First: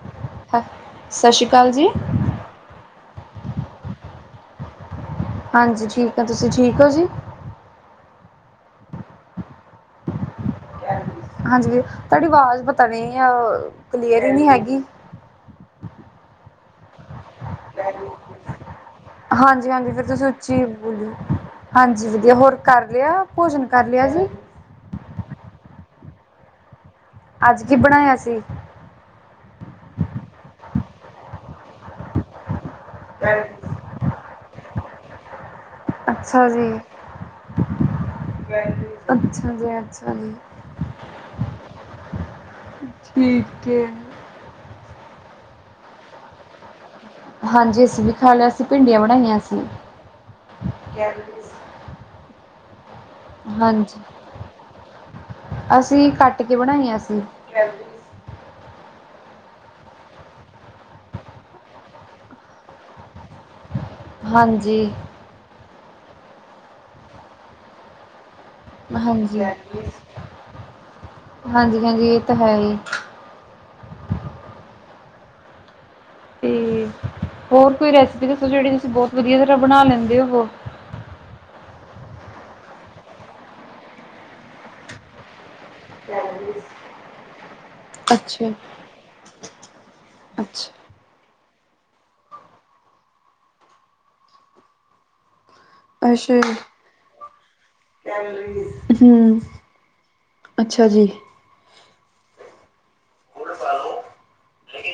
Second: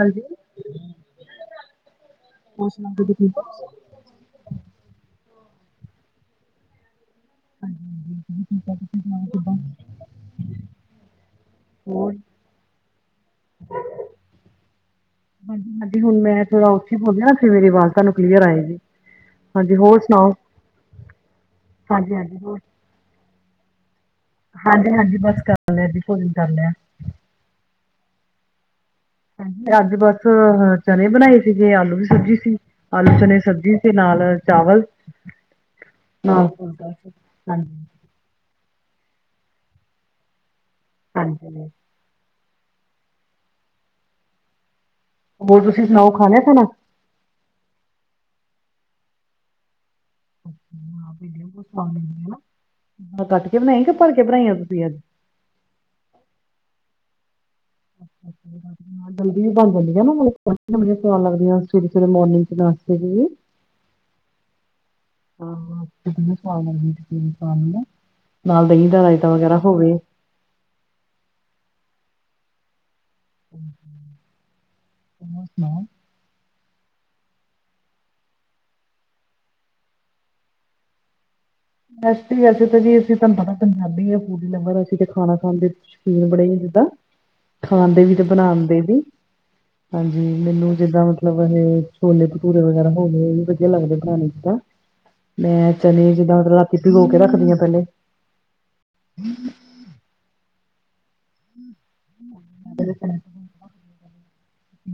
ਹਾਂਜੀ। ਸਤਿ ਸ਼੍ਰੀ ਅਕਾਲ ਜੀ ਹੋਰ, ਸੁਣਾਓ ਤੁਸੀਂ ਠੀਕ ਹੋ ਹਾਂਜੀ, ਠੀਕ ਹੈ, ਤੁਸੀਂ ਠੀਕ ਹੋ ਜੀ ਹਾਂਜੀ, ਹਾਂਜੀ, ਤੁਸੀਣਾ ਹਾਂਜੀ ਵੀ ਤੁਹਾਡੀ ਆਵਾਜ਼ ਪਤਾ ਨੀ ਆ ਕਲੀਅਰ ਹੀ ਨਹੀਂੀ ਹੈਗੀ। ਮੈਂ ਥੋੜਾ ਉੱਥੇ ਬੋਲਿਆ ਨਾ ਫਿਰ ਮੇਰੀ ਆਵਾਜ਼ ਤੁਹਾਨੂੰ ਕਲੀਅਰ ਆਏਗੀ। ਹਾਂਜੀ, ਹਾਂਜੀ ਹੋਰ ਫਿਰ ਤੁਸੀਂ ਸੁਣਾਓ? ਉੱਚੀ ਬੋਲੋ, ਹਾਂਜੀ, ਵਧੀਆ ਹੋਰ ਕਾਰ ਲਿਆ ਭੋਜਨ ਕਰ ਲਿਆ ਜੀ। ਹਾਂਜੀ, ਹਾਂਜੀ, ਬਸ ਕਰ ਲਿਆ ਦੀ ਕੋਈ ਨੀ ਕਰ ਲਿਆ। ਅੱਜ ਕੀ ਬਣਾਇਆ ਸੀ। ਅੱਜ ਬਸ ਚਨ ਬਣਾਏ ਸੀਗੇ, ਆਲੂ ਦੀ ਸਬਜ਼ੀ ਸੀ ਆਲੂ ਚਨ ਸਬਜ਼ੀ। ਨਾਲ ਚਾਵਲ। ਨਾਲ ਅੱਛਾ ਜੀ। ਫੁਲਕਾ ਸੀ ਹਾਂਜੀ ਅੱਛਾ ਜੀ' ਅੱਛਾ ਜੀ। ਹਾਂਜੀ ਹਾਂ। ਠੀਕ ਹੈ। ਹੋਰ ਤੁਸੀਂ ਸੁਣਾਓ ਖਾ ਲਿਆ ਖਾਨਾ ਹਾਂਜੀ, ਅਸੀਂ ਵੀ ਖਾ ਲਿਆ ਸੀਸੀਂ ਭਿੰਡੀਆਂ ਬਣਾਈਆਂ ਸੀ। ਕੱਟ ਕੇ ਬਣਾਈ ਹਾਂਜੀ ਭਲਕੇ ਬਣਾਈਆਂ, ਤੁਸੀਂ ਅੱਜ ਅਸੀਂ ਕੱਟ ਕੇ ਬਣਾਈਆਂ ਸੀ। ਅੱਛਾ ਅੱਛਾ ਜਲਦੀ ਵੀ ਬੰਦ ਹੁੰਦੀ ਹੈ, ਨਾ ਮਤਲਬ ਬਆ ਲੱਗਦੀਆਂ। ਸਵੇਰੇ ਸਵੇਰੇ ਮੋਰਿੰਗ ਚ ਨਾਤੇ ਵੀ ਹਾਂਜੀ ਹਾਂ ਨਾਲ ਦਹੀਂ ਦਾ ਰਾਇਤਾ ਹਾਂਜੀ ਵਗੈਰਾ ਹੋਵੇ। ਹਾਂਜੀ, ਹਾਂਜੀ, ਇਹ ਤਾਂ ਹੈ ਹੀ। ਤਰ ਸੁਣਾਓ। ਤੇ ਹੋਰ ਕੋਈ ਰੈਸਿਪੀ ਦੱਸੋ ਜਿਹੜੀ ਤੁਸੀਂ ਬਹੁਤ ਵਧੀਆ ਤਰ੍ਹਾਂ ਬਣਾ ਲੈਂਦੇ ਹੋ ਵੋ। ਵੈਸੇ ਹੀ ਵੈਸੇ ਤਾਂ ਜੀ ਅਸੀਂ ਤੁਹਾਨੂੰ ਪਤਾ ਪੰਜਾਬੀ ਆ ਫੂਡ ਹੀ ਲ ਅਸੀ ਖਾਣਾ ਖਾਂਦੇ। ਬੜੇ ਜਿੱਦਾਂ। ਖਾਂਦੇ ਵੀ ਤੇ ਅੱਛਾ, ਬਣਾਦੇ ਵੀ ਹਾਂਜੀ ਅੱਛਾ, ਮੈਨੂੰ ਜਿੱਦਾਂ। ਮਤਲਬ ਇਹ ਛੋਲੇ ਭਟੂਰੇ ਵਗੈਰਾ ਹੋ ਗਏ ਇਹ ਵੀ ਵਧੀਆ ਲੱਗਦੇ ਖਾਣੇ ਚ ਤਾਂ ਮੈਂ। ਚਨੇ ਅੱਛਾ ਜਿੱਦਾਂ ਰਾਤੀ ਭਿਗੋ ਕੇ ਰੱਖਦੀਆਂ ਪਹਿਲੇ। ਹੂੰ ਅੱਛਾ ਜੀ।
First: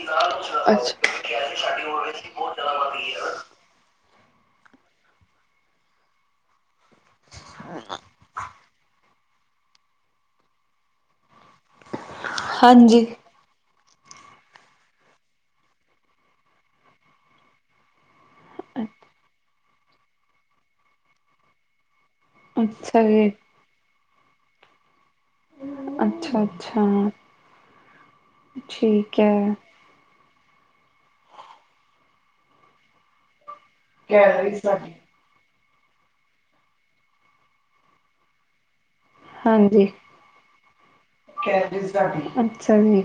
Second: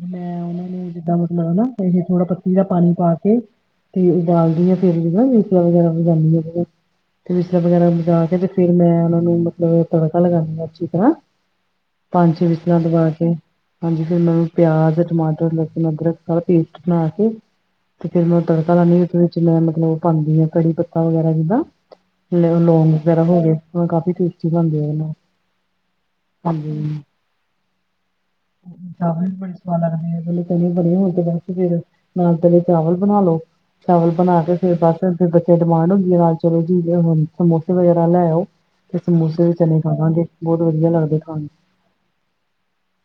ਮੈਂ ਉਹਨਾ ਨੂੰ ਅੱਛਾ ਜਿੱਦਾਂ। ਹਨਾ ਇਹ ਥੋੜਾ ਪੱਤੀ ਦਾ ਪਾਣੀ ਪਾ ਕੇ। ਤੇ ਉਬਾਲਦੀ ਹਾਂ ਫੇਰ ਵੀ ਨਾ ਮਸੀਆਂ ਵਗੈਰਾ ਵੀਗਾਦੀਾਂ। ਤੇ ਪਿਸਲਾ ਵਗੈਰਾ ਬਚਾ ਕੇ ਤੇ ਫਿਰ ਮੈਂ ਉਹਨਾਂ ਨੂੰ ਮਤਲਬ ਤੜਕਾ ਲਗਾਉਂਦੀ ਹਾਂ ਅੱਛੀ ਤਰ੍ਹਾਂ। ਪੰਜ ਛੇ ਬਿਸਲਾਂ ਤੋ ਹਾਂਜੀ ਬਾਅਦ। ਹਾਂਜੀ ਫ ਉਹਨਾਂ ਨੂੰ ਪਿਆਜ ਟਮਾਟਰ ਲਸੁਣ ਅਦਰਕ ਸਾਰਾ ਪੇਸਟ ਬਣਾ ਕੇ। ਤੇ ਫਿਰ ਮੈਂ ਤੜਕਾ ਲਾਦੀ ਮੈਂ ਮਤਲਬ ਉਹ ਪਾਉਂਦੀ ਹਾਂ ਕੜੀ ਪੱਤਾ ਵਗੈਰਾ ਜਿੱਦਾਂ। ਲੋਂਗ ਅੱਛਾ ਵਗੈਰਾ ਜੀ ਹੋ ਗਏ ਉਹ ਕਾਫੀ ਟੇਸਟੀ ਬਣਦੇ ਆ ਉਹਦੇ ਨਾਲ। ਅੱਛਾ-ਅੱਛਾ। ਚਾਵਾਲ ਬਣੇ। ਲੱਗਦੀ ਆ ਪਹਿਲੇ ਚਨੀ ਬਣੇ ਹੋਣ ਤੇ ਬੈਸ ਫਿਰ ਨਾਲ ਤੇਲੇ ਚਾਵਲ ਬਣਾ ਲੋ। ਚਾਵਲ ਬਣਾ ਕੇ ਫਿਰ ਬਸ ਗੱਚੇ ਡਿਮਾਂਡ ਹੁੰਦੀ ਹੈ ਨਾਲ ਚਲੋ ਜੀ ਸਮੋਸੇ ਵਗੈਰਾ ਲੈ ਆਓ। ਤੇ ਸਮੋਸੇ ਵੀ ਚਲੇ ਹਾਂਜੀ ਖਾਵਾਂਗੇ ਬਹੁਤ ਵਧੀਆ ਲੱਗਦੇ ਖਾਣ। ਅੱਛਾ ਜੀ'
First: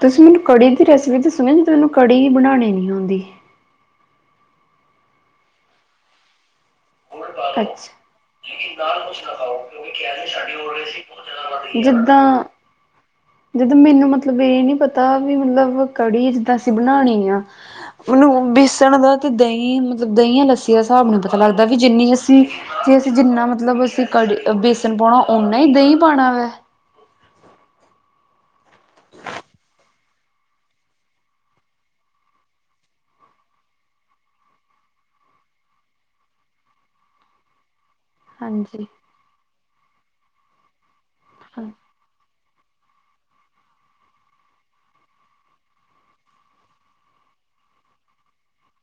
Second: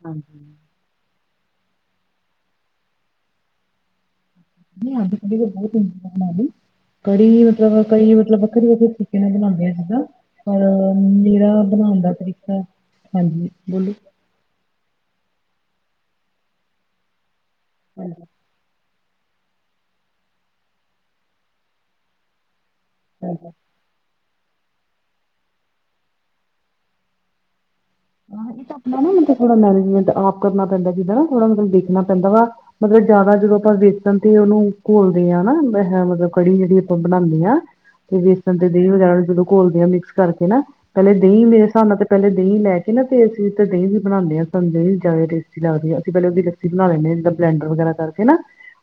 ਤੁਸੀਂ ਮੈਨੂੰ ਹਾਂਜੀ ਕੜੀ। ਰੈਸਿਪੀ ਤਾਂ ਸੁਣਓ ਜ ਤੈਨੂੰ ਕੜੀ ਹੀ ਬਣਾਣੀ ਨਹੀਂ ਆਉਦੀ। ਨਹੀਂ ਅੱਜ ਕੀ ਦਾ ਬਹੁਤ ਇੰਤਜ਼ਾਨ ਆ ਵੀ। ਕੜੀ ਮਤਲਬ ਅੱਛਾ ਕੜੀ ਮਤਲਬ ਵੱਖਰੇ ਵੱਖਰੇ ਤਰੀਕੇ ਨਾਲ ਬਣਾਉਂਦੇ ਸੀਗਾ ਪਰ ਮੇਰਾ ਬਣਾਉਣ ਦਾ ਜਿੱਦਾਂ ਤਰੀਕਾ। ਹ ਹਾਂਜੀ ਜਦੋਂ ਬੋਲੋ। ਮੈਨੂੰ ਮਤਲਬ ਇਹ ਨੀ ਪਤਾ ਵੀ ਮਤਲਬ ਕੜੀ ਜਿੱਦਾਂ ਅਸੀਂ ਬਣਾਉਣੀ ਆ ਹਾਂਜੀ ਉਹਨੂੰ ਬੇਸਣ ਦਾ। ਅਤੇ ਦਹੀਂ ਮਤਲਬ ਦਹੀਂ ਆ ਲੱਸੀ ਦਾ ਹਿਸਾਬ ਨੀ ਪਤਾ ਲੱਗਦਾ ਵੀ ਜਿੰਨੀ ਅਸੀਂ ਜੇ ਅਸੀਂ ਜਿੰਨਾ ਮਤਲਬ ਅਸੀਂ। ਕੜੀ ਬੇਸਣ ਪਾਉਣਾ ਨਾ ਹੀ ਦਹੀਂ ਪਾਉਣਾ ਵੈ। ਇਹ ਤਾਂ ਆਪਣਾ ਨਾ ਮਤਲਬ ਥੋੜਾ ਮੈਨੇਜਮੈਂਟ ਆਪ ਕਰਨਾ ਪੈਂਦਾ ਜਿੱਦਾਂ ਨਾ ਥੋੜਾ ਮਤਲਬ ਦੇਖਣਾ ਪੈਂਦਾ ਵਾ। ਮਤਲਬ ਜਿਆਦਾ ਜਦੋਂ ਆਪਾਂ ਵੇਚਣ ਤੇ ਉਹਨੂੰ ਘੋਲਦੇ ਹਾਂਾ ਮਤਲਬ ਕੜੀ ਜਿਹੜੀ ਆਪਾਂ ਬਣਾਉਂਦੇ ਹਾਂ। ਤੇ ਬੇਸਣ ਤੇ ਹਾਂਜੀ ਦਹੀਂ ਵਗੈਰਾ ਜਦੋਂ ਘੋਲਦੇ ਆਾਂ ਮਿਕਸ ਕਰਕੇ ਨਾ ਪਹਿਲਲੇ ਦਹੀਂ ਮੇਰੇ ਹਿਸਾਬ ਨਾਲ ਤੇ ਪਹਿਲੇ ਦਹੀਂ ਲੈ ਕੇ। ਨਾ ਤੇ ਅਸੀਂ ਤਾਂ ਦਹੀਂ ਬਣਾਦੇ ਹਾਂ ਸਾਨੂੰ ਦਹੀਂ ਜ਼ਿਆਦਾ ਟੇਸਟੀ ਲੱਗਦੀ ਹੈ' ਅਸੀਂਹਿਲਲੇ ਉਹਦੀ ਰੱਸੀ ਬਣਾ ਲੈਂਦੇ ਹਾਂਦਾਂ ਬਲੈਂਡ ਵਗੈਰਾ ਕਰਕੇ। ਹਨਾ।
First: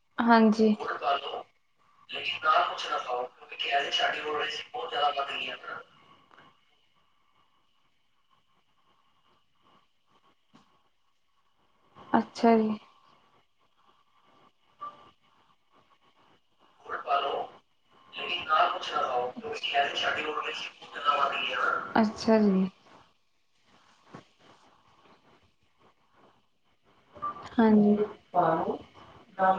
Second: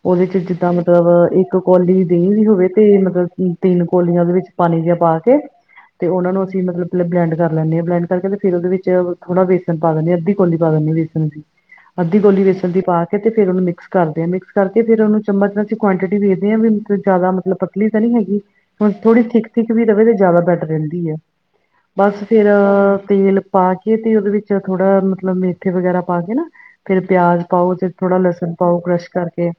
ਉਹਦੇ ਚ ਜਿੱਦਾਂ ਹਾਂਜੀ ਮਤਲਬ ਇੱਕ ਕੋੌਲੀ ਦੇਹੀਂ ਵੀ ਹੋਵੇ ਤੇ ਮਤਲਬ ਤਿੰਨ ਕਲੀਆਂਦੇ ਵਿੱਚ। ਪਾਣੀ ਜਿਹਾ ਪਾ ਕੇ ਤੇ ਉਹਨਾ ਨੂੰ ਅਸੀਂ ਮਤਲਬ ਪਹਿ ਬਲੈਂਡ ਕਰ ਲੈਂਦੇ ਹਾਂ ਬਲੈਂਡ ਕਰਕੇ ਫੇਿਰ ਉਹਦੇ ਵਿੱਚ। ਥੋੜਾ ਬੇਸਣ ਪਾ ਲਿਅਦੇ ਹ ਅੱਧੀ ਕੋਲੀ ਪਾ ਦਿੰਦੀ ਆ ਬੇਸਣ ਦੀ ਅੱਧੀ ਕੌਲੀ ਅੱਛਾ ਵੇਸਣ ਜੀ ਦੀ ਪਾ। ਤੇ ਫੇਰ ਉਹਨੂੰ ਮਿਕਸ ਕਰਦੇ ਹਾਂ, ਮਿਕਸ ਕਰਕੇ ਫਿਰ ਉਹਨੂੰ ਚਮਚ ਚ ਕੁਆਂਟਿਟੀ ਵੇਖ। ਵੀ ਜਿਆਦਾ ਮਤਲਬ ਪਤਲੀ ਤਾਂ ਨੀ ਹੈਗੀ। ਹੁਣ ਥੋੜ੍ਹੀ ਥਿੱਕ ਥਿੱਕ ਵੀ ਰਵੇ ਤੇ ਜ਼ਿਆਦਾ ਬੈਟਰ ਰਹਿੰਦੀ ਹੈ ਬਸ ਅੱਛਾ ਫੇਿਰ ਜੀ ਤੇਲ। ਪਾ ਕੇ ਤੇ ਉਹਦੇ ਵਿੱਚ ਥੋੜਾ ਮਤਲਬ ਮੇਥਰੇ ਵਗੈਰਾ ਪਾ ਕੇ ਨਾ ਫੇਰ ਪਿਆਜ। ਪਾਓ ਤੇ ਹਾਂਜੀ ਥੋੜਾ ਲਸਣ ਪਾਓ ਕ੍ਰਸ਼ ਕਰਕੇ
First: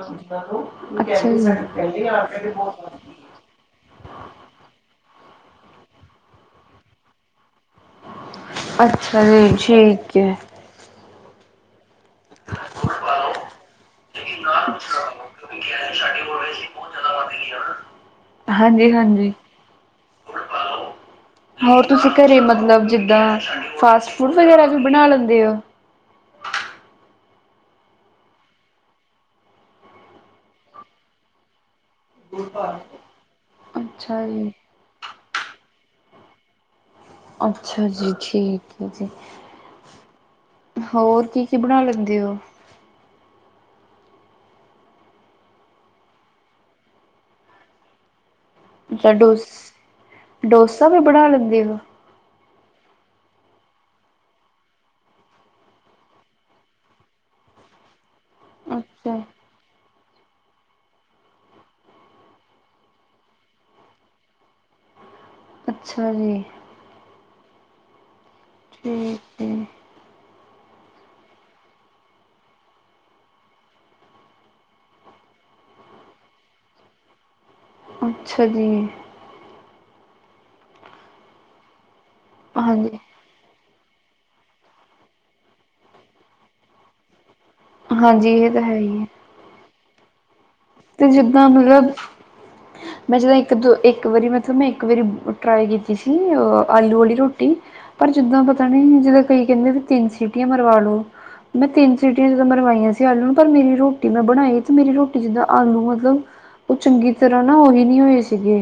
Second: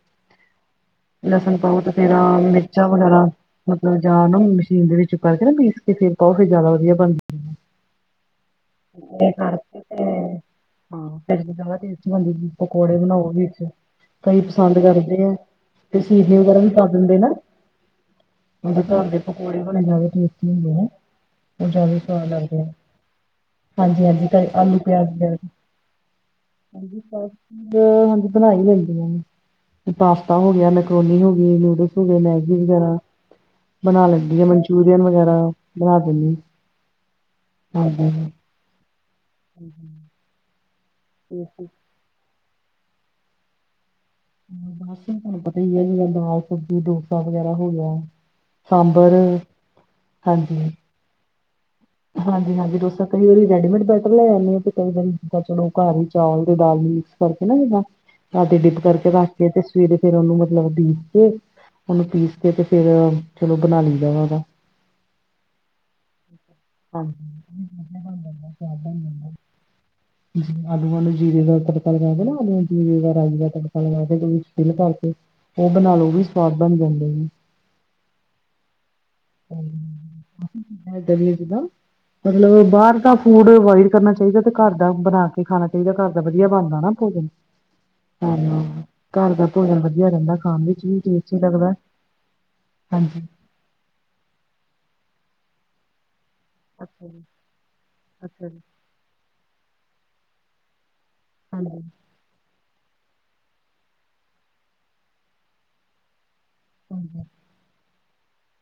ਅੱਛਾ ਲਸਣ ਪਾਓ ਤੇ ਜੀ ਫੇਰਿਕ। ਵਗੈਰਾ ਮਤਲਬ ਜਾਂ ਮਸ਼ੀਨ ਦੇ ਵਿੱਚ ਕਰਕੇ ਨਾ ਪੀਸ ਕੇ ਫ ਕਾਫੀ ਜ਼ਿਆਦਾ ਵਧੀਆ ਬਣਦੀ। ਅੱਛਾ ਇਹ ਜੀ ਕਰਕੇ ਠੀਕ ਹੈ ਤੇ ਫਿਰ ਜਵਾ। ਹਾਂਜੀ ਪਕੌੜੇ ਬਣਾਓ ਵੀ ਇ। ਕਈ ਪਸੰਦ ਕਰਦੇ ਆ ਤੇ ਸੇ ਵਗੈਰਾ ਵੀ ਪਾ ਦਿੰਦੇ ਨਾ। ਦੇ ਹਾਂਜੀ ਘਰ ਦੇ ਹਾਂਜੀ ਪਕੌੜੇ ਬਸ ਹੁੰਦੇ ਓਹ ਹੋਰ ਜਾਦਾ ਤੁਸੀਂ ਸਵਾਦ ਘਰੇ ਲਗਦੇ। ਮਤਲਬ ਜਿੱਦਾਂ ਫਾਸਟ ਫੂਡ ਵਗੈਰਾ ਵੀ ਬਣਾ ਪਿਆਜ਼ ਵਗੈਰਾ ਲੈਂਦੇ ਹੋ। ਹਾਂਜੀ ਫਾਸਟ ਫੂਡ ਹਾਂਜੀ ਬਣਾ ਹੀ ਲੈਣੀ ਆ ਮੇ। ਪਾਸਤਾ ਹੋ ਗਿਆ ਨਕਰੋਨੀ ਹੋ ਗਈ ਨੂਡਲਸ ਹੋ ਗਏ ਮੈਗੀ ਵਗੈਰਾ ਬਣਾ ਅੱਛਾ ਲੈਂਦੀ ਆ ਜੀ, ਮ। ਰੀਅਨ ਵਗੈਰਾ ਬਣਾ ਦਿੰਦੇ। ਅੱਛਾ ਜੀ ਠੀਕ ਹੈ ਜੀ। ਹਾਂਜੀ। ਹੋਰ ਕੀ ਕੀ ਬਣਾ ਲੈਂਦੇ ਹੋ। ਬਸ ਤੁਹਾਨੂੰ ਪਤਾ ਹੀ ਹੈ ਜਿੜਾ ਦਾਲ ਸਬਜ਼ੀ ਡੋਸਾ ਵਗੈਰਾ ਹੋ ਗਿਆ। ਅੱਛ ਸਾਂਬਰ ਡੋਸ ਹਾਂਜੀ ਡੋਸਾ ਵੀ ਬਣਾ ਲੈਂਦੀ ਆ। ਹਾਂਜੀ ਹਾਂਜੀ ਡੋਸਾਂ ਕਈ ਵਾਰੀ ਰੈਡੀਮੇਡ ਬੈਟ ਲੈ ਆਦੇ ਹੋ ਤੇ ਕਈ ਵਾਰੀ ਜਿੱਦਾਂ ਚਲੋ ਘਰ ਹੀ ਚਾਲ ਤੇ ਦਾਲ ਹੀ। ਕਰਕੇ ਨਾ ਜਦਾਂ ਰਾਦੇ ਡਿੱਬ ਕਰਕੇ ਅੱਛਾ, ਰੱਖ ਕੇ ਤੇ ਸਵੇਰੇ ਫੇਰ ਉਹਨੂੰ ਮਤਲਬ ਪੀਸ ਕੇ। ਉਹਨੂੰ ਪੀਸ ਕੇ ਤੇ ਫੇਰ ਚਲੋ ਬਣਾ ਲਈ ਜਾ ਵਾਂਗਾ। ਅੱਛਾ, ਜੀ। ਹਾਂਜੀ। [unintelligible] ਠੀਕ ਏ। ਤੁਸੀਂ ਆਲੂਆਂ ਨੂੰ ਜੀਰੇ ਦਾ ਤੜਕਾ ਲਗਾਦੇ ਨਾ ਰਾਈ ਦਾ ਰਾਹੀਂ ਦਾ ਤੜਕਾ ਲਗਾ ਕੇਟੀ ਲ ਪਾ ਕੇ। ਉਹ ਬਣਾ ਲੋ ਉਹ ਵੀ ਸਵਾਦ ਬਣ ਜਾਂਦੇ ਨੇ। ਅੱਛਾ ਜੀ। ਜ ਦਾ ਮਤਲਬ ਬਾਹਰ ਹਾਂਜੀ। ਕ ਫੂਡ ਬਾਹਰ ਅਵਇਡ ਕਰਨਾ ਚਾਹੀਦਾ, ਤੇ ਘਰ ਦਾ ਬਣਾ ਕੇ ਖਾਣਾ ਚਾਹੀਦਾ ਘਰ ਦਾ ਵਧੀਆ ਬਣਦਾ ਨਾ ਭੋਜਨ। ਹਾਂਜੀ ਇਹ ਤਾਂ ਹਾਂ-ਹਾਂ ਹੈ ਹੀ ਹੈ, ਘਰ ਦਾ ਭੋਜਨ ਵਧੀਆ ਰਹਿੰਦਾ ਖਾਣ ਵਿੱਚ। ਵੀ ਤੇ ਟੇਸਟੀ ਜਿੱਦਾਂ ਲੱਗਦਾ ਮਤਲਬ ਮੈਂ ਹਾਂਜੀ ਜਦ। ਇੱਕ ਦੋ ਇੱਕ ਵਾਰੀ ਮਤਲਬ ਮੈਂ, ਇੱਕ ਵਾਰੀ ਟਰਾਈ ਕੀਤੀ ਸੀ ਅ। ਆਲੂ ਅੱਛਾ ਵਾਲੀ ਜੀ ਰੋਟੀ ਪਰ, ਜਿੱਦਾਂ ਅੱਛਾ ਜੀ ਪਤਾ ਨੀ ਜਿੱਦਾਂ ਕਈ ਕਹਿੰਦੇ, ਤਿੰਨ ਸੀਟੀਆਂ ਮਰਵਾ ਲੋ। ਮੈਂ ਹਾਂਜੀ ਤਿੰਨ ਸੀਟੀਆਂ ਜਿੱਦਾਂ ਮਰਵਾਈਆਂ ਸੀ। ਆਲੂ ਨੂੰ ਪਰ ਮੇਰੀ ਰੋਟੀ ਮੈਂ ਬਣਾਈ ਤੇ ਮੇਰੀ ਰੋਟੀ ਜਿੱਦਾਂ। ਆਲੂ ਮਤਲਬ ਉਹ ਚੰਗੀ ਹਾਂਜੀ ਤਰ੍ਹਾਂ ਨਾ ਉਹੀ ਨਹੀਂ ਹੋਏ ਸੀਗੇ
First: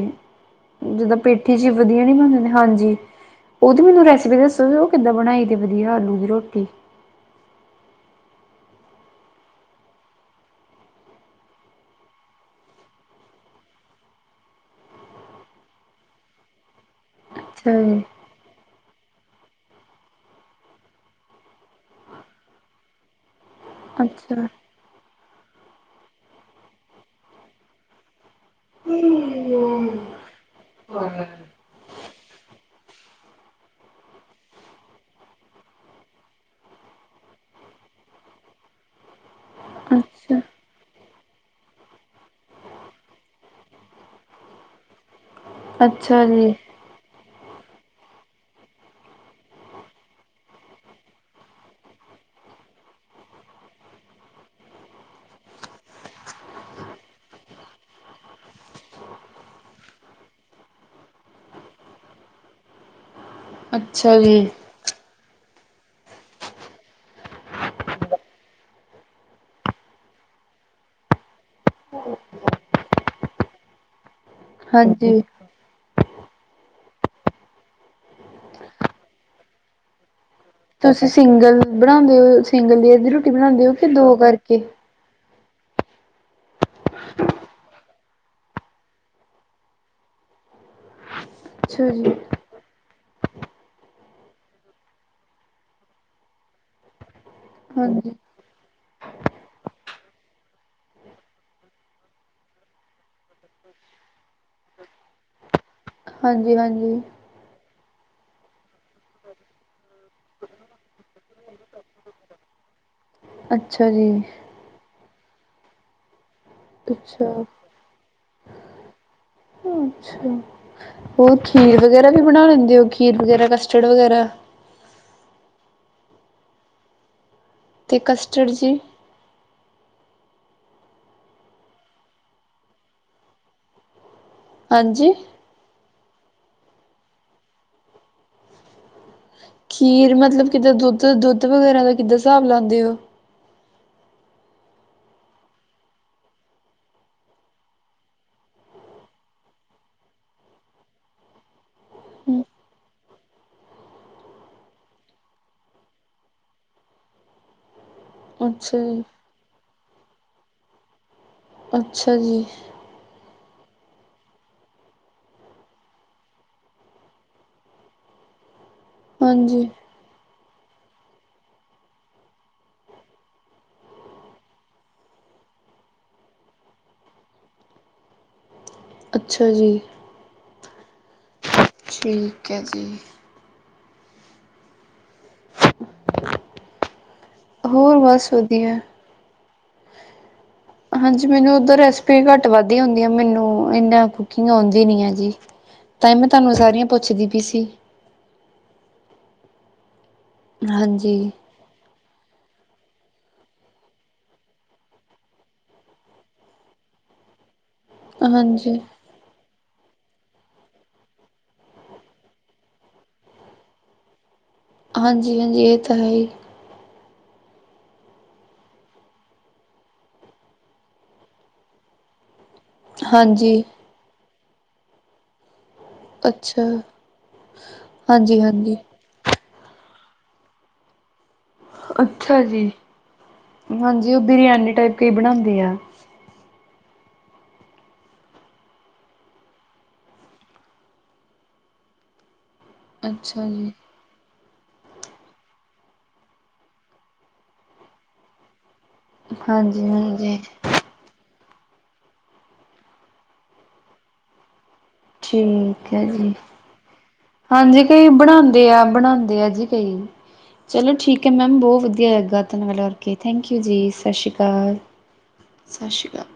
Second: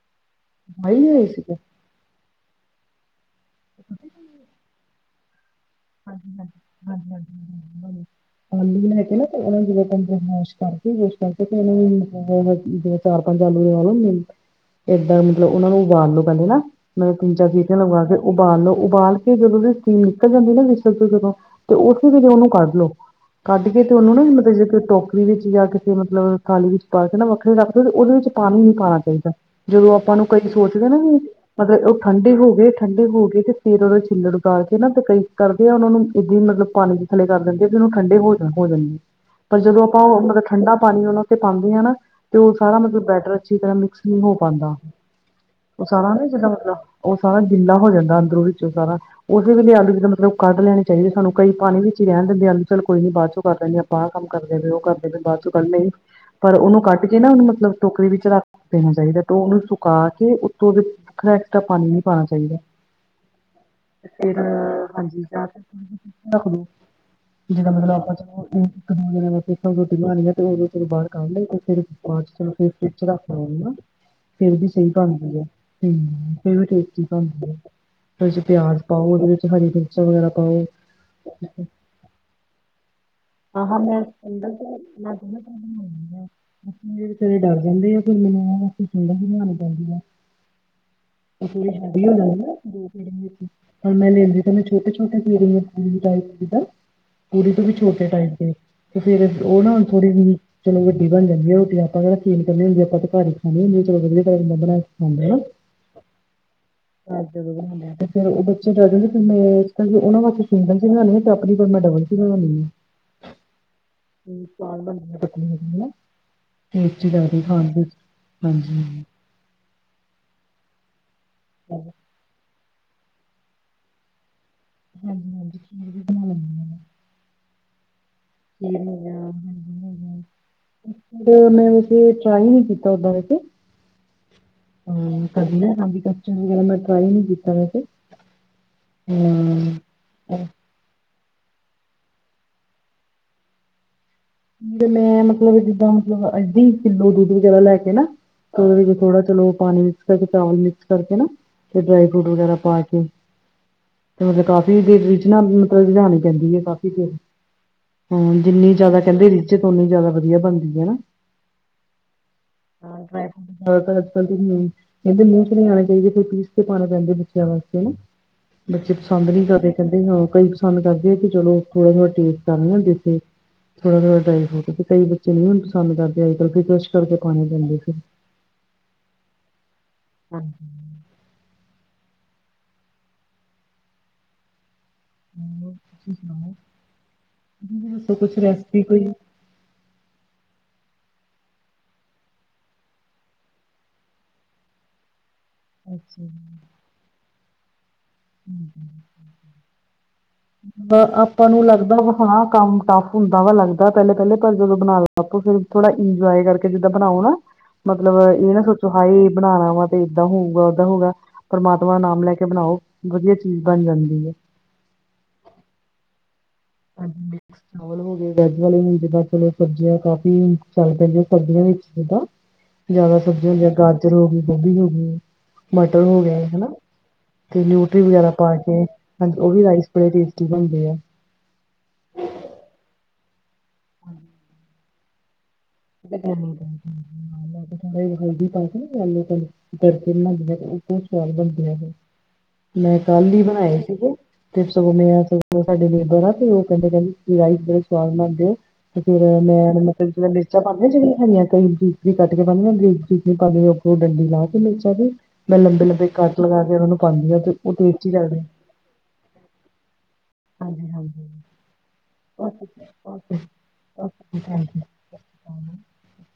ਆਈ ਨਹੀਂ ਜਿੱਦਾਂ ਹੋਏ ਸੀਗੇ ਪੇਠੀ ਚ। ਵਧੀਆ ਨੀ ਬਣਦੇ ਦੇ ਹਾਂਜੀ, ਉਹਦੀ ਮੈਨੂੰ ਰੈਸਪੀ ਦੱਸੋ ਉਹ ਕਿੱਦਾਂ ਬਣਾਈ? ਦੀ ਵਧੀਆ ਆਲੂ ਦੀ ਹਾਂਜੀ- ਰੋਟੀ ਹਾਂਜੀ- ਹਾਂਜੀ- ਹਾਂਜੀ ਹ। ਆਲੂ ਹੈ ਕੇ ਨਾ ਉਹਨਾਂ ਨੂੰ ਮਾਇਸ ਕਰਕੇ ਕਰਕੇ ਤੇ ਉਹਨਾਂ ਨੂੰ। [unintelligible] ਚਾਰ ਪੰਜ ਆਲੂ ਦੇ ਨਾਲੋਂ ਏਦਾਂ ਮਤਲਬ ਉਹਨਾ ਨੂੰ ਉਬਾਲੂ ਪੈਂਦੇ ਨਾ। ਮੈਂ ਦੋ ਚਾਰ। ਸੀਟੀ ਅੱਛਾ ਜੀ ਲਗਾ ਕੇ ਉਬਾਲ ਲੋੋ ਉਬਾਲ ਕੇ ਜਦੋਂ ਦੀ ਸੀਟੀਮ ਨਿਕਲ ਜਾਂਦੀ ਨਾ। ਜਦੋਂ ਤੇ ਉਸੇ ਵੇਲੇ ਉਹਨੂੰ ਕੱਢ ਲੋ ਕੱਢ ਕੇ ਤੇ ਉਹਨੂੰ ਨਾ ਅੱਛਾ ਮਤਲਬ ਟੋਕਰੀ ਟੋਕਰੀ ਵਿੱਚ ਜਾਂ ਕਿਸੇ ਮਤਲਬ ਕਾਲੀ ਮਿਰਚ ਵਿੱਚ ਪਾ ਕੇ ਨਾ ਵੱਖਰੇ ਰੱਖਦੇ ਤੇ ਉਹਦੇ ਵਿੱਚ। ਪਾਣੀ ਨੀ ਪਾਉਣਾ ਚਾਹੀਦਾ, ਜਦੋਂ ਆਪਾਂ ਨੂੰ ਕਈ ਸੋਚਦੇ ਨਾ ਵੀ ਮਤਲਬ ਉਹ ਠੰਡੇ ਹੋ ਗਏ। ਠੰਡੇ ਹੋ ਕੇਏ ਤੇ ਫੇਰ ਉਹਦਾ ਛਿੱਲੜ ਉਤਾਰ ਕੇ ਨਾ ਤੇ ਕਈ। ਕਰਦੇ ਆ ਉਹਨਾ ਨੂੰ ਏਦਾਂ ਮਤਲਬ ਪਾਣੀ ਦੇ ਥੱਲੇ ਕਰ ਦਿੰਦੇ, ਆ ਤੇ ਉਹਨੂੰ ਠੰਡੇ ਹੋ ਜਾ ਹੋ ਜਾਂਦੇ ਆ। ਪਰ ਜਦੋਂ ਆਪਾਂ ਉਹਨਾਂ ਅੱਛਾ ਦਾ ਠੰਡਾ ਪਾਣੀ ਉਹਨਾਂ ਤੇ ਪਾਉਂਦੇ ਆ ਨਾ ਤੇ ਉਹ ਸਾਰਾ ਮਤਲਬ ਬੈਟਰ ਅੱਛੀ ਤਰ੍ਹਾਂ ਮਿਕਸ ਨਹੀਂ ਹੋ ਪਾਉਂਦਾ। ਉਹ ਸਾਰਾ ਅੱਛਾ ਨਾ ਜਿੱਦਾਂ ਜੀ ਮਤਲਬ ਉਹ ਸਾਰਾ ਗਿੱਲ ਹੋ ਜਾਂਦਾ ਅੰਦਰੋਂ ਵਿੱਚ ਉਹ ਸਾਰਾ ਉਹਦੇ ਵੇਲੇ ਆਲੂ ਜਿੱਦਾਂ ਆਲੂ ਉਹ ਕੱਢ ਲੈਣੇ ਚਾਹੀਦੇ ਸਾਨੂੰ ਕਈ ਪਾਣੀ ਵਿੱਚ ਹੀ ਰਹਿਣ ਦਿੰਦੇ ਆ ਚੱਲ ਕੋਈ ਬਾਅਦ ਚੋਂ ਕਰ ਲੈਂਦੇ ਆਪਾਂ ਆ ਕੰਮ ਕਰਦੇ ਨੇ ਉਹ ਕਰਦੇ ਨੇ ਬਾਅਦ ਚੁਕੰਨੇ। ਪਰ ਉਹਨੂੰ ਕੱਟ ਕੇ ਨਾ ਉਹਨੂੰ ਮਤਲਬ ਟੋਕਰੀ ਵਿੱਚ ਰੱਖ ਦੇਣਾ ਚਾਹੀਦਾ ਤੇ ਉਹਨੂੰ ਸੁਕਾ ਕੇ ਉੱਤੋਂ ਦੀ ਹੋਰ ਐਕਟਰ ਪਾਣੀ ਨੀ ਪਾਣਾ ਚਾਹੀਦਾ ਤੇ ਅੱਛਾ ਫਿਰ ਜੀ [unintelligible] [unintelligible] ਹਾਂਜੀ ਰ। ਜਿਹੜਾ ਮਤਲਬ ਆਪਾਂ ਚਲੋ ਇੱਕ ਦੋ ਦਿਨ ਸ ਰੋਟੀ ਬਣਾਉਣੀ ਆ ਤੇ ਉਦੋਂ ਚਲੋਂ ਬਾਹਰ ਕੱਢ ਲਈ ਤੇ ਫਿਰ। ਅ ਚ- ਚਲ ਫਿਰ ਫ ਚ ਰੱਖ ਲ ਨਾ ਫਿਰ ਵੀ ਸਹੀ ਹਾਂਜੀ ਬਣਦੀ ਹੈ। ਹਮ ਇਹ ਵੀ ਟੋਸਸ ਬਣਦੀ ਉਹਦੇ ਪਿਆਜ ਪਾਓ ਉਹਦੇ ਵਿੱਚ ਹਰੀ ਐਜਮਾਇਣ ਪਾਓ। ਤੁਸੀਂ ਸਿੰਗਲ ਬਣਾਉਦੇ ਹੋ ਸਿੰਗਲ ਲੇਅਰ ਦੀ ਰੋਟੀ ਬਣਾਉਂਦੇ ਹੋ ਕਿ ਦੋ ਕਰਕੇ? ਮੈ ਦੋਨਾਂ ਤਰ [unintelligible] ਆ। ਏ ਵਿਚਾਰੇ ਡਰ ਜਾਂਹਦੇ ਆ। ਕੋਈ ਮੈਨੂੰ ਬਣਾਉਣੀ ਪੈਂਦੀ ਆ। ਉਹ ਅੱਛਾ ਹੈ ਵੀ ਜੀ ਹੋਣਾ ਨਾ ਦੋ ਪੇੜਿਆਂ ਦੇ ਵਿੱਚ। ਹਾਂ, ਮੈਂ ਲੈਂਦੀ ਤਾਂ ਮੈਂ ਛੋਟੇ-ਛੋਟੇ ਉਹਦੇ ਤੋਂ ਵੀ ਛੋਟੇ। ਹਾਂਜੀ ਟਾਈਪ ਤੇ ਫੇਰ ਉਹ ਨਾ ਹੁਣ ਥੋੜੀ ਜਿਹੀ। ਚਲੋ ਵੱਡੀ ਬਣਦੀ ਹੈ ਰੋਟੀ ਆਪਾਂ ਕਿਹੜਾ ਫੀਲ ਕਰਨੀ ਹੁੰਦੀ। ਆਪਾਂ ਤਾਂ ਘਰੇ ਖਾਣੀ ਹੁੰਦੀ ਚਲੋ ਵਧੀਆ ਟਾਈਮ ਨਾ ਬਣਾ ਕੇ ਖਾਂਦੇ ਆ। [unintelligible] ਹਾਂਜੀ- ਹਾਂਜੀ। ਅੱਜ ਵਧਾਉਣ। ਤੇ ਫੇਰ ਉਹ ਬੱਚੇ ਜਾਂਦੇ ਫਿਰ ਮੈਂ ਉਹਨਾਂ ਵਾਸਤੇ ਸਿੰਗਲ 'ਚ ਬਣਾਉਣੀ ਹੈ ਤੇ ਆਪਣੀ ਫੇਰ ਮੈਂ ਡਬਲ ਸੀ ਬਣਾਉਣੀ ਹੈ। ਅੱਛਾ ਜੀ। [unintelligible] ਬਣਦੀ ਫੇਰ ਟੇਸਟੀ ਬਣਦੀ ਹੈ ਅੱਛਾ ਫੇਰ ਖਾਣ ਵਿੱਚ ਹਾਂਜੀ। ਅੱਛਾ, ਹੋਰ ਖੀਰ ਵਗੈਰਾ ਵੀ ਬਣਾ ਲੈਂਦੇ ਹੋ? ਖੀਰ ਵਗੈਰਾ, ਕਸਟਰਡ ਵਗੈਰਾ ਹਾਂਜੀ ਹਾਂਜੀ ਖੀਰ ਵੀ ਬਣਾ ਲੈਂਦੀ ਹਾਂ। ਤੇ ਕਸਟਡ ਜੀ। ਉਹ ਵੀ ਬਣਾ ਲੈਂਣੀ ਹਾਂ। ਕਸਟਡ ਮੈਂ ਵੈਸੇ ਟਰਾਈ ਨਹੀਂ ਕੀਤਾ ਓਦਾਂ ਵੈਸੇ। ਹਾਂਜੀ ਹੂੰ ਕਦੀ ਨਾ ਕਦੀ ਕਸਟਡ ਮੈਂ ਟਰਾਈ ਨੀ ਕੀਤਾ ਵੈਸੇ। ਖੀਰ ਮਤਲਬ ਕਿੱਦਾਂ ਦੁੱਧ ਦੁੱਧ ਵਗੈਰਾ ਦਾ ਕਿੱਦਾਂ ਹਿਸਾਬ ਲਾਉਂਦੇ ਹੋ। ਨਹੀਂ ਮੈਂ ਮਤਲਬ ਜਿੱਦਾਂ ਮਤਲਬ ਅੱਧੀ ਕਿੱਲੋ ਦੁੱਧ ਵਗੈਰਾ ਲੈ ਕੇ ਨਾ। ਤੇ ਉਹਦੇ ਥੋੜਾ ਚਲੋ ਪਾਣੀ ਮਿਕਸ ਕਰਕੇ ਚਾਵਲ ਮਿਕਸ ਕਰਕੇ ਨਾ। ਤੇ ਡਰਾਈ ਫਰੂਟ ਵਗੈਰਾ ਪਾ ਕੇ। ਤੇ ਮਤਲਬ ਕਾਫੀ ਰੀਜ਼ ਨਾ ਮਤਲਬ ਬਣਾਉਣੀ ਪੈਂਦੀ ਹੈ ਕਾਫੀ ਦੇਰ। ਹਾਂ ਜਿੰਨੀ ਅੱਛਾ ਜ਼ਿਆਦਾ ਜੀ ਕਹਿੰਦੇ ਰਿਚਤ ਉਨੀ ਜ਼ਿਆਦਾ ਵਧੀਆ ਬਣਦੀ ਹੈ ਨਾ। ਅੱਛਾ ਜੀ। ਹਾਂ ਵੈਸੇ ਅੱਜ ਕੱਲ ਦੀ ਨਹੀਂ। ਕਹਿੰਦੇ ਮੂੰਹ ਨਹੀਂ ਆਉਣੇ ਚਾਹੀਦੇ ਕੋਈ ਪੀਸ ਕੇ ਪਾਉਣੇ ਪੈਂਦੇ ਬੱਚਿਆਂ ਵਾਸਤੇ ਹਨਾ। ਬੱਚੇ ਪਸੰਦ ਨਹੀਂ ਹਾਂਜੀ ਕਰਦੇ ਕਹਿੰਦੇ ਕਈ ਪਸੰਦ ਕਰਦੇ ਕਿ ਚਲੋ ਥੋੜਾ ਥੋੜਾ ਟੇਸਟ ਕਰ ਲਇਆ ਇੱਥੇ। ਥੋੜਾ ਥੋੜ੍ਹਾ ਡਾਈ ਫਰੂਟ ਤੇ ਕਈ ਬੱਚੇ ਨਹੀਂ ਵੀ ਪਸੰਦ ਕਰਦੇ ਅੱਜ ਕੱਲ ਕਰੈਸ਼ ਕਰਕੇ ਪਾਉਣੇ ਪੈਂਦੇ ਫੇਰ। ਅੱਛਾ ਜੀ। ਹਾਂਜੀ। ਠੀਕ ਹੈ ਜੀ। ਤੁਸੀਂ ਸੁਣਾਓ ਤੁਸੀਂ ਵੀ ਹੋਰ ਦੱਸੋ ਬਸ ਕੁਛ ਵਧੀਆ ਰੈਸਪੀ ਕੋਈ। ਹਾਂਜੀ ਮੈਨੂੰ ਉਧਰ ਰੈਸਪੀ ਘੱਟ ਵੱਧ ਹੀ ਆਉਂਦੀ ਆ ਮੈਨੂੰ ਇੰਨਾ ਕੁਕਿੰਗ ਆਉਂਦੀ ਨੀ ਹੈ ਜੀ। ਤਾਂਹੀ ਅੱਛਾ ਮੈਂ ਤੁਹਾਨੂੰ ਜੀ। ਸਾਰੀਆਂ ਪੁੱਛਦੀ ਪਈ ਸੀ। ਹਾਂਜੀ ਆਪਾਂ ਨੂੰ ਲੱਗਦਾ ਵੀ ਹਾਂ। ਕੰਮ ਟੱਫ ਹੁੰਦਾ ਵਾ ਲੱਗਦਾ ਪਹਿਲੇ ਪਹਿਲੇ ਪਰ ਜਦੋਂ ਬਣਾ ਲਾ ਫਿਰ ਥੋੜਾ ਇੰਜੋਏ ਕਰਕੇ ਜਿੱਦਾਂ ਬਣਾਓ ਨਾ। ਮਤਲਬ ਇਹ ਨਾ ਹਾਂਜੀ। ਸੋਚੋ ਹਾਏ ਬਣਾਉਣਾ ਵਾ ਤੇ ਏਦਾਂ ਹੋਊਗਾ ਓਦਾਂ ਹੋਊਗਾ ਪਰਮਾਤਮਾ ਦਾ ਨਾਮ ਲੈ ਕੇ ਬਣਾਓ ਵਧੀਆ ਚੀਜ਼ ਬਣ ਜਾਂਦੀ ਹੈ ਹਾਂਜੀ ਹਾਂਜੀ ਇਹ ਤਾਂ ਹੈ ਹੀ ਹਾਂਜੀ ਚਾਵਲ ਹੋ ਗਏ ਵੈਜ ਵਾਲੇ ਹੋ ਜਾਂ ਤਾਂ ਚਲੋ ਸਬਜ਼ੀਆਂ ਕਾਫੀ ਚੱਲ ਪੈਂਦੀਆਂ ਸਬਜ਼ੀਆਂ ਤਾਂ। ਜ਼ਿਆਦਾ ਸਬਜ਼ੀਆਂ ਹਾਂਜੀ ਹੁੰਦੀਆਂ ਗਾਜਰ ਹੋ ਗਈ, ਗੋਭੀ ਹੋ ਗਈ। ਮਟਰ ਹੋ ਗਿਆ ਅੱਛਾ ਹਨਾ ਤੇ ਨਿਊਟਰੀ ਵਗੈਰਾ ਹਾਂਜੀ ਪਾ ਹਾਂਜੀ। ਕੇ। ਹਾਂਜੀ ਉਹ ਵੀ ਰਾਈਸ ਬੜੇ ਟੇਸਟੀ ਬਣਦੇ ਆ। ਅੱਛਾ ਜੀ ਹਾਂਜੀ ਉਹ ਬਿਰਿਆਨੀ ਟਾਈਪ ਤੇ ਹੀ ਬਣਾਉਂਦੇ ਆ। ਬਿਰਿਆਨੀ ਟਾਈਪ ਹਾਂਜੀ ਵਿੱਚ ਥੋੜਾ ਜਾ ਹਲਦੀ ਪਾ ਕੇ ਨਾ ਜੈਲੋ। ਤੜਕੇ ਬਣਾਉਦੀਆਂ ਉਹ ਬਹੁਤ ਸਵਾਦ ਬਣਦੀਆਂ ਮੈਂ ਕੱਲ ਹੀ ਅੱਛਾ ਜੀ ਬਣਾਏ ਸੀਗੇ। ਤੇ ਸਵੇਰੇ ਮੈਂ ਸਾਡੇ ਲਬਰ ਤੇ ਉਹ ਕਹਿੰਦੇ ਰਾਈਸ ਬੜੇ ਸਵਾਦ ਬਣਦੇ ਆ। ਤੇ ਫੇਰ ਮੈਂ ਹਾਂਜੀ ਮਤਲਬ ਹਾਂਜੀ ਨਾ ਕਿ। ਪਾਉਂਦੇ ਜਿਹੜੀਆਂ ਹੈੀਆਂਈ ਚੀਚਰੀ ਕੱਟ ਕੇ ਪਾਉਂਦੇ ਗਰੀਕ ਚੀਚਰੀ ਪਾਉਂਦੇ ਉੱਰੋਂ ਡੰਡੀ ਲਾ ਕੇ ਮਿਰਚਾਂ ਕੇ। ਮੈਂ ਲੰਬੇ ਠੀਕ ਹੈ ਲੰਬੇ ਜੀ ਕੱਟ ਲਗਾ ਉਹਨਾਂ ਨੂੰ ਪਾਉਂਦੀ ਹਾਂ ਤੇ ਉਹ ਹਾਂਜੀ ਕਈ ਟੇਸਟੀ ਲੱਗਦੇ ਬਣਾਉਂਦੇ ਆ ਬਣਾਉਂਦੇ ਆ ਜੀ ਕਈ। ਹਾਂਜੀ ਚਲੋ ਠੀਕ ਹਾਂਜੀ ਹੈ ਮੈਮ ਬਹੁਤ ਵਧੀਆ। ਵਧੀਆ ਲ ਧੰਨਵਾ ਓਕੇ ਹੋਰ ਓਕੇ ਥੈਂਕ ਯੂ ਜੀ ਸਤਿ ਸ਼੍ਰੀ ਓਕੇ ਥੈਂਕ ਅਕਾਲ ਯੂ ਸਤਿ ਸ਼੍ਰੀ ਅਕਾਲ